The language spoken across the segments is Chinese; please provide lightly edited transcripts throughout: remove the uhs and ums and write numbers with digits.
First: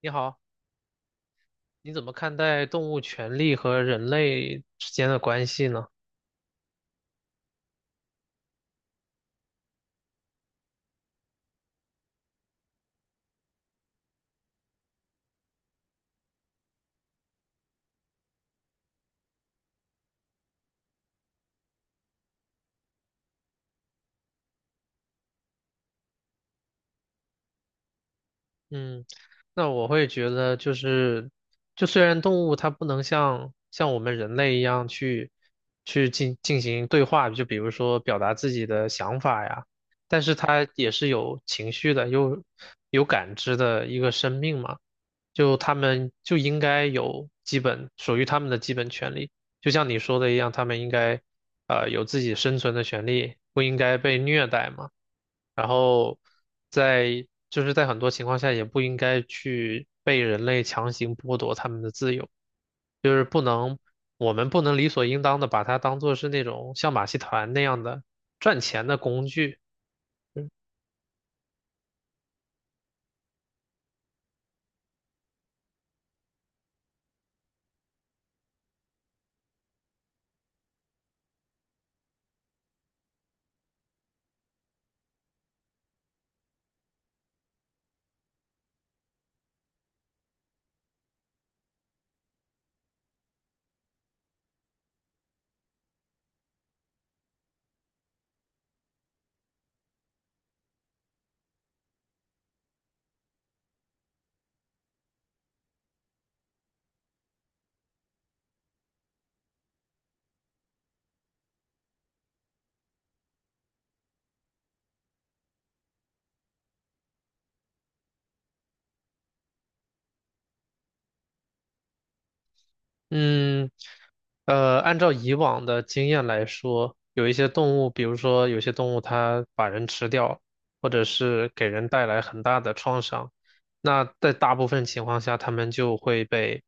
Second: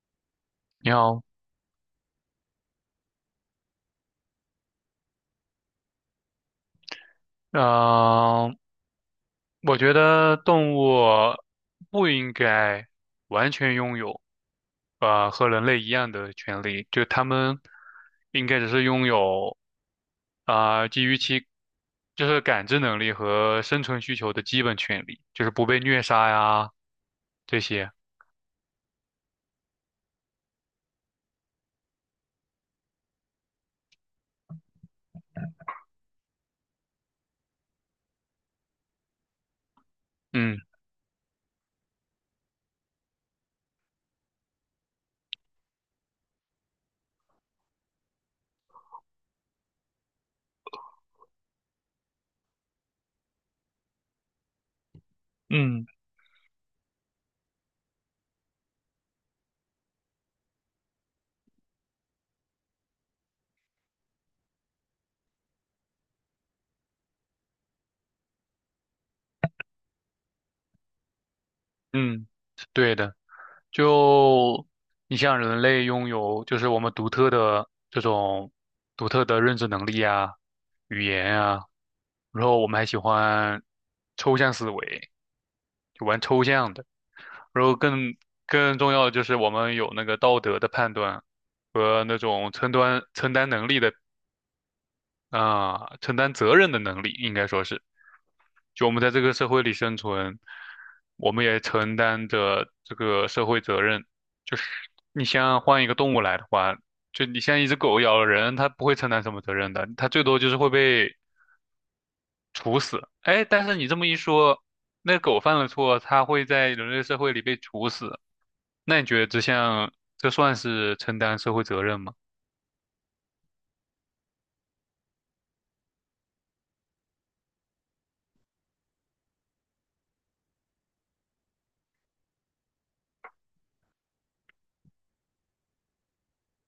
你好，你好，你怎么看待动物权利和人类之间的关系呢？呃，我觉得动物不应该完全拥有和人类一样的权利，就它们应该只是拥有基于其就是感知能力和生存需求的基本权利，就是不被虐杀呀这些。嗯，那我会觉得就是，就虽然动物它不能像我们人类一样去进行对话，就比如说表达自己的想法呀，但是嗯它也是有情绪的，有感知的一个生命嘛，就它们就应该有基本属于它们的基本权利，就像你说的一样，它们应该有自己生存的权利，不应该被虐待嘛。然嗯后在就是在很多情况下也不应该去被人类强行剥夺他们的自由，就是不能，我们不能理所应当的把它当做是那种像马戏团那样的赚钱的工具。嗯，对的。就你像人类拥有就是我们独特的认知能力啊、语言啊，然后我们还喜欢抽象思维，就玩抽象的。然后更重要的就是我们有那个道德的判断和那种承担能力的承担责任的能力，应该说是，就我们在这个社会里生存，我们也承担着这个社会责任。就是你像换一个动物来的话，就你像一只狗咬了人，它不会承担什么责任的，它最多就是会被处死。哎，但是你这么一说，那狗犯了错，它会在人类社会里被处死，那你觉得这算是承担社会责任吗？嗯，按照以往的经验来说，有一些动物，比如说有些动物它把人吃掉，或者是给人带来很大的创伤，那在大部分情况下，它们就会被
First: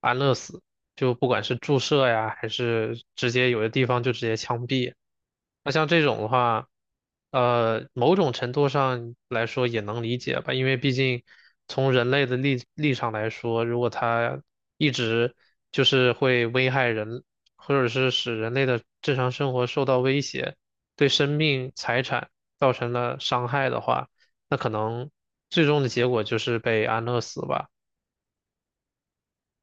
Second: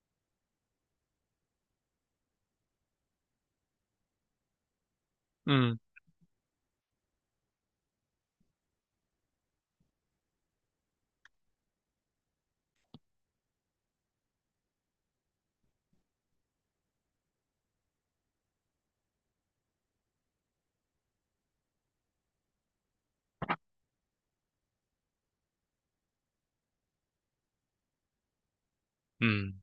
安乐死，就不管是注射呀，还是直接有的地方就直接枪毙。那嗯像这种的话，某种程度上来说也能理解吧，因为毕竟从人类的立场来说，如果它一直就是会危害人，或者是使人类的正常生活受到威胁，对生命财产造成了伤害的话，那可能最终的结果就是被安乐死吧。嗯。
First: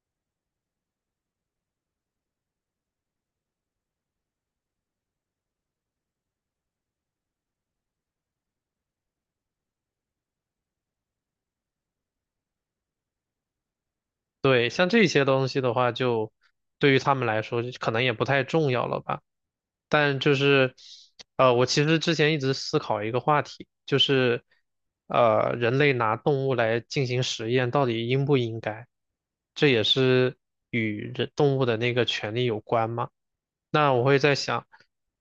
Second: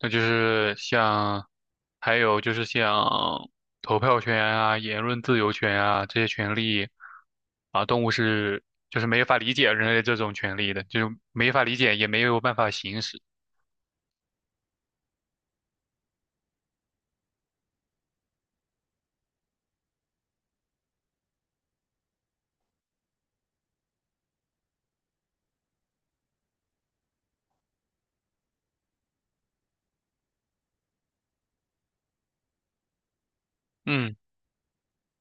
那就是像，还有就是像投票权啊、言论自由权啊这些权利啊，动物是就是没法理解人类这种权利的，就是没法理解，也没有办法行使。对，像这些东西的话，就对于他们来说，就可能也不太重要了吧。但就是，我其实之前一直思考一个话题，就是，人类拿动物来进行实验，到底应不应该？这也是与人动物的那个权利有关嘛。那我嗯会在想，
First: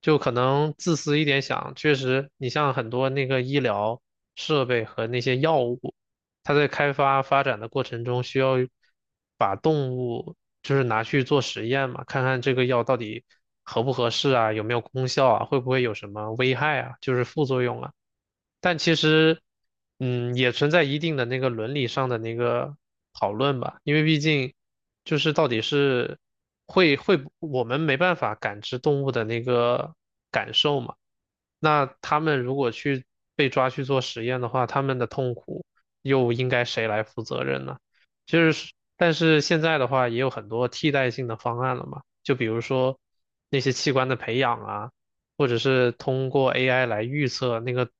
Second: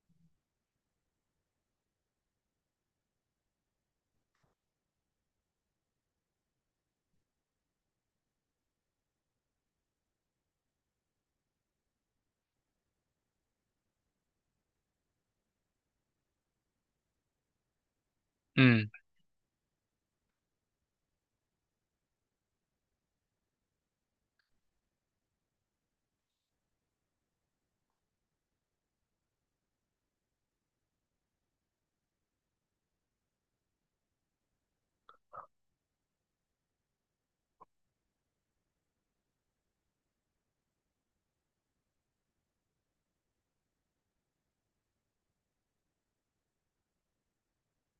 就可能自私一点想，确实，你像很多那个医疗设备和那些药物。它在开发发展的过程中，需要把动物就是拿去做实验嘛，看看这个药到底合不合适啊，有没有功效啊，会不会有什么危害啊，就是副作用啊。但其嗯实，也存在一定的那个伦理上的那个讨论吧，因为毕竟就是到底是会会不我们没办法感知动物的那个感受嘛。那他们如果去被抓去做实验的话，他们的痛苦，又应该谁来负责任呢？就是，但是现在的话也有很多替代性的方案了嘛，就比如说那些器官的培养啊，或者是通过 AI 来预测那个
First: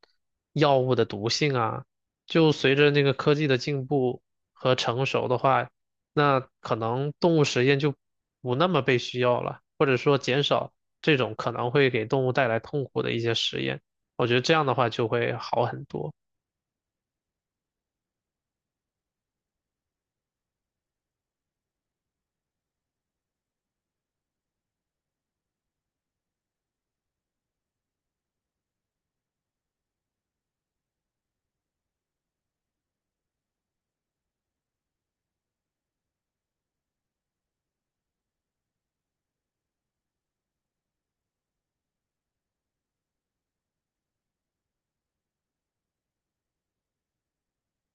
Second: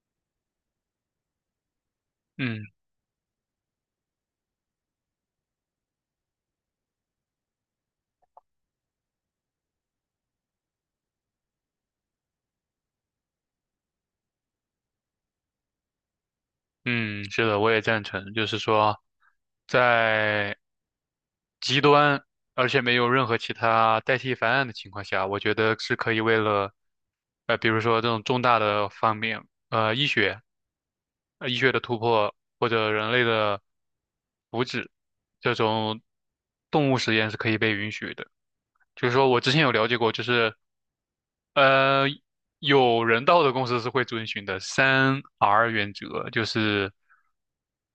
药物的毒性啊，就嗯随着那个科技的进步和成熟的话，那可能动物实验就不那么被需要了，或者说减少这种可能会给动物带来痛苦的一些实验，我觉得这样的话就会好很多。嗯，是的，我也赞成，就是说，在极端而且没有任何其他代替方案的情况下，我觉得是可以为了，比如说这种重大的方面。医学医学的突破或者人类的福祉，这种动物实验是可以被允许的。就是说我之前有了解过，就是呃，有人道的公司是会遵循的三 R 原则，就是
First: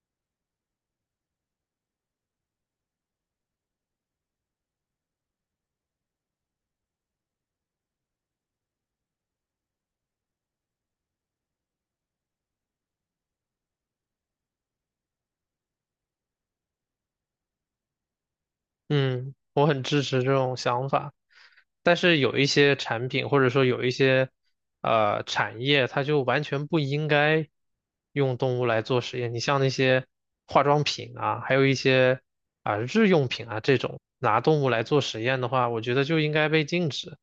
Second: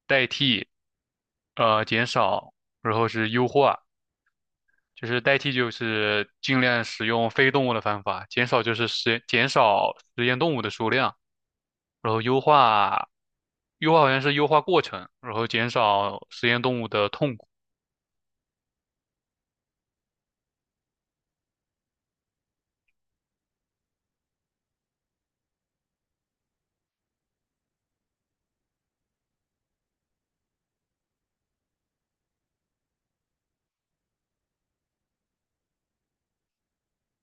代替、减少，然后是优化。就是代替就是尽量使用非动物的方法，减少就是减少实验动物的数量，然后优化好像是优化过程，然后减少实验动物的痛苦。嗯，我很支持这种想法，但是有一些产品或者说有一些产业，它就完全不应该用动物来做实验。你像那些化妆品啊，还有一些啊、日用品啊这种拿动物来做实验的话，我觉得就应该被禁止。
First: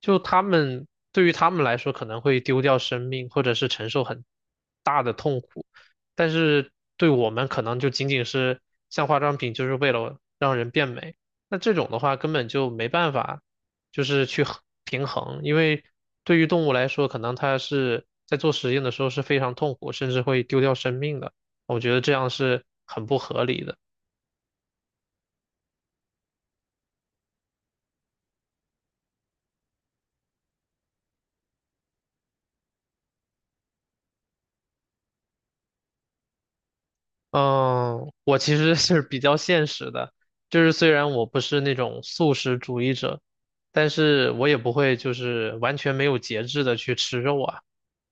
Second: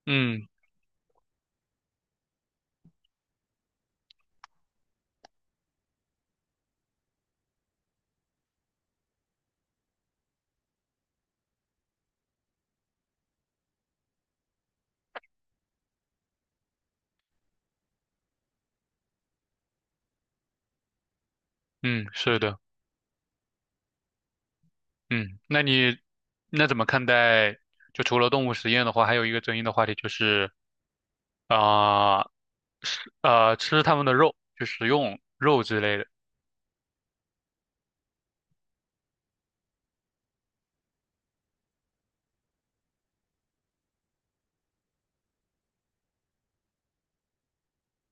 就他嗯们对于他们来说可能会丢掉生命，或者是承受很大的痛苦。但是对我们可能就仅仅是像化妆品，就是为了让人变美。那这种的话根本就没办法，就是去平衡，因为对于动物来说，可能它是在做实验的时候是非常痛苦，甚至会丢掉生命的。我觉得嗯，这样是的，是很不合理的。嗯，那你怎么看待？就除了动物实验的话，还有一个争议的话题就是啊，吃吃它们的肉，就食用肉之类的。嗯，我其实是比较现实的，就是虽然我不是那种素食主义者，但是我也不会就是完全没有节制的去吃肉啊。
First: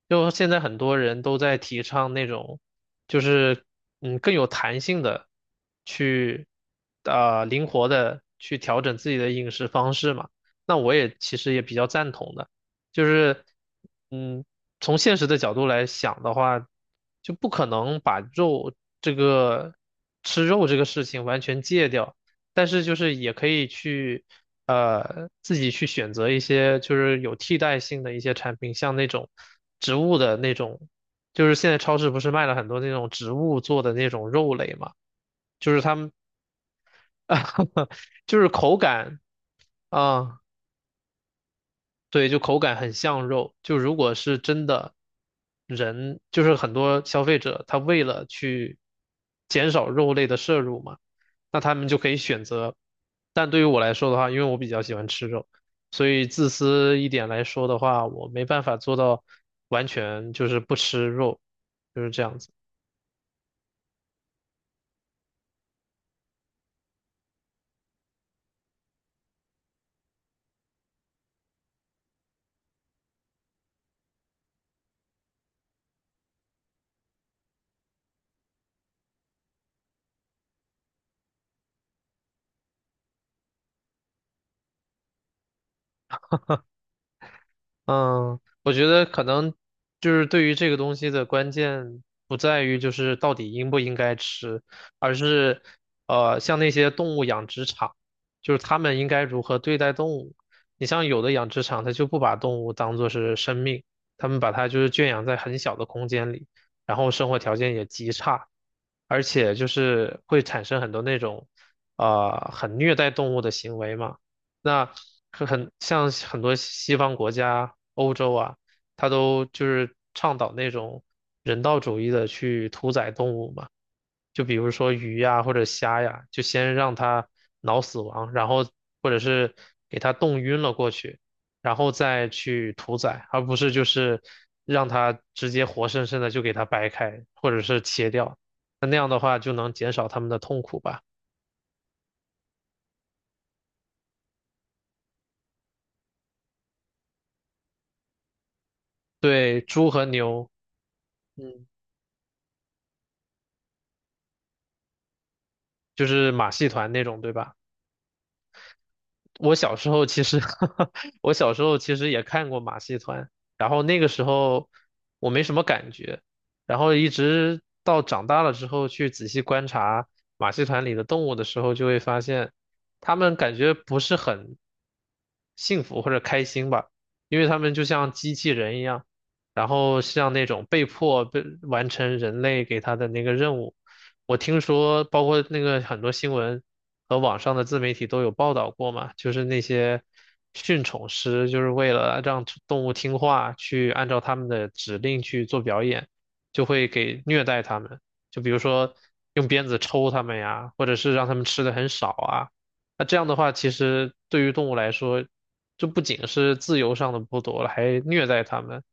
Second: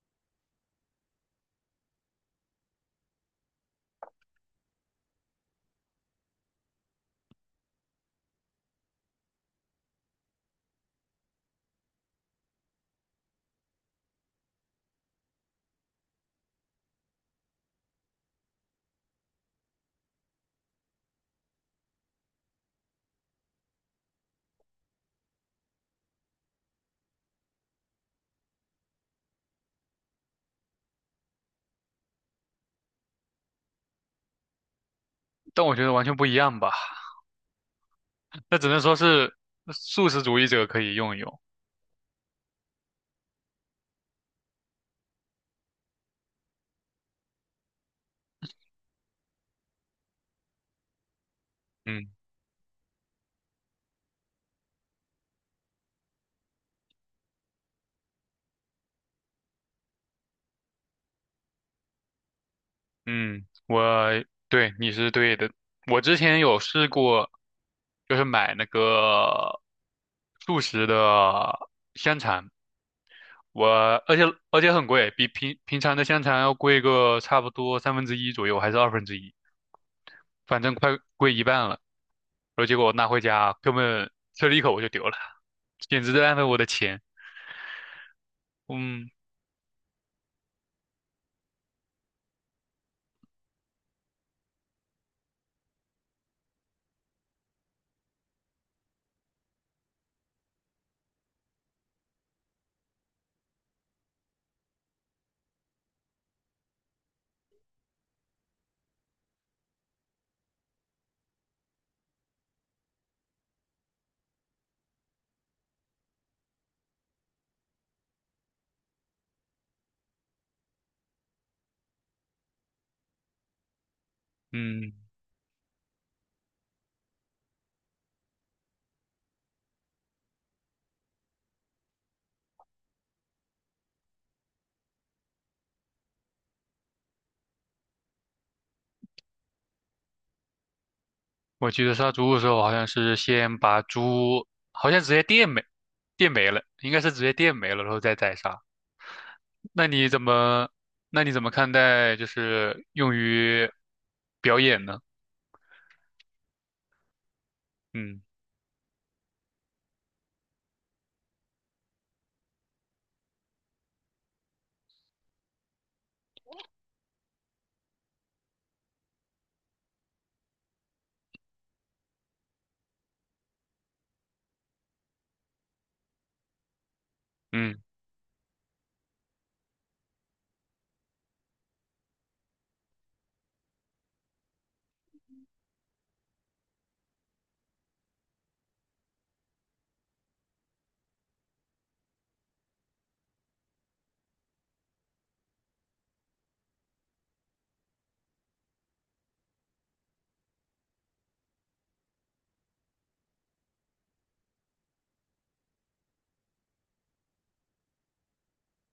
就现在很多人都在提倡那种，就是更有弹性的去，灵活的去调整自己的饮食方式嘛。那我也其实也比较赞同的，就是嗯。从现实的角度来想的话，就不可能把肉这个吃肉这个事情完全戒掉，但是就是也可以去自己去选择一些就是有替代性的一些产品，像那种植物的那种，就是现在超市不是卖了很多那种植物做的那种肉类嘛，但就我是觉得他完们 全不一样吧，就是 那只口能说感是素食啊。主义者可以用一用。对，就口感很像肉。就如果是真的人，就是很多消费者，他为了去减少肉类的摄入嘛，那他们就嗯可以选择。但对于我来说的话，因为我比较喜欢吃肉，所以自私一点来说的话，我没办法做到完全就是不吃肉，就是这样子。嗯，对，你是对的。我之前有试过，就是买那个素食的香肠。我而且而且很贵，比平常的香肠要贵个差不多三分之一左右，还是二分之一，反正快贵一半了。然后结果我拿回家，根本吃了一口我就丢了，简直在浪费我的钱。嗯，我觉得嗯可能就是对于这个东西的关键不在于就是到底应不应该吃，而是像那些动物养殖场，就是他们应该如何对待动物。你像有的养殖场，它就不把动物当做是生命，他们把它就是圈养在很小的空间里，然后生活条件也极差，而且就是会产生很多那种很虐待动物的行为嘛。那可很像很多西方国家、欧洲啊，它都就是倡导那种人道主义的去屠宰动物嘛。就比如说嗯，鱼呀或者虾呀，就先让它脑死亡，然后或者是给它冻晕了过去，然后再去屠宰，而不是就是让它直接活生生的就给它掰开或者是切掉。那样的话就能减少它们的痛苦吧。我记得杀猪的时候好像是先把猪，好像直接电没了，应该是直接电没了，然后再宰杀。对，那猪和你怎牛。么那你怎么嗯看待就是用于表演呢？就是马戏团那种，对吧？嗯我小时候其实 我小时候其实也看过马戏团，然后那个时候我没什么感觉，然后一直到长大了之后去仔细观察马戏团里的动物的时候，就会发现他们感觉不是很幸福或者开心吧，因为他们嗯就像机器人一样，然后像那种被迫被完成人类给他的那个任务。我听说，包括那个很多新闻，和网上的自媒体都有报道过嘛，就是那些驯宠师，就是为了让动物听话，去按照他们的指令去做表演，就会给虐待它们，就比如说用鞭子抽它们呀，或者是让它们吃的很少啊。那这样的话，其实对于动物来说，就不仅是自由上的剥夺了，还虐待它们。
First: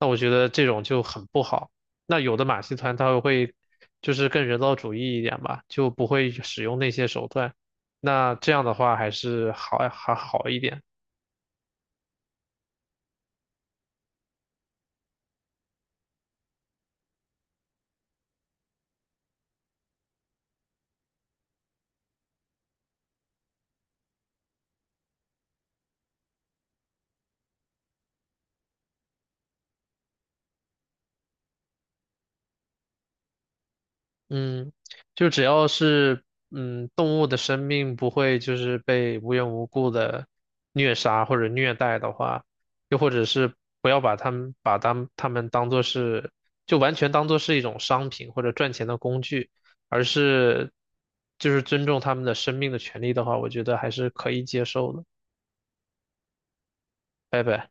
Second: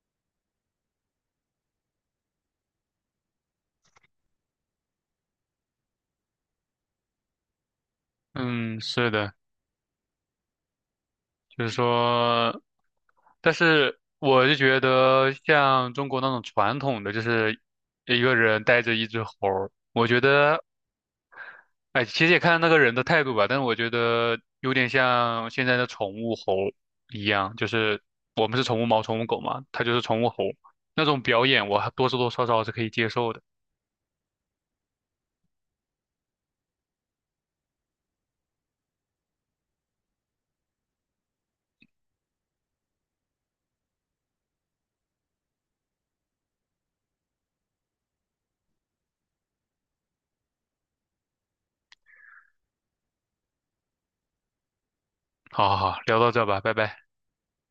那我觉得这种就很不好。那有的马戏团它会就是更人道主义一点吧，就不会使用那些手段。那这样的嗯，话还是的。是还好一点。就是说，但是我就觉得像中国那种传统的，就是一个人带着一只猴儿我觉得，哎，其实也看那个人的态度吧，但是我觉得有点像现在的宠物猴一样，就是我们是宠物猫、宠物狗嘛，它就是宠物猴，那种表演我还多多少少是可以接受的。嗯，就只要是动物的生命不会就是被无缘无故的虐杀或者虐待的话，又或者是不要把它们把它们它们当做是就完全当做是一种商品或者赚钱的工具，而是就是尊重他们的生命的权利的话，我觉得还是可以接受的。好好好，聊到这吧，拜拜。拜拜。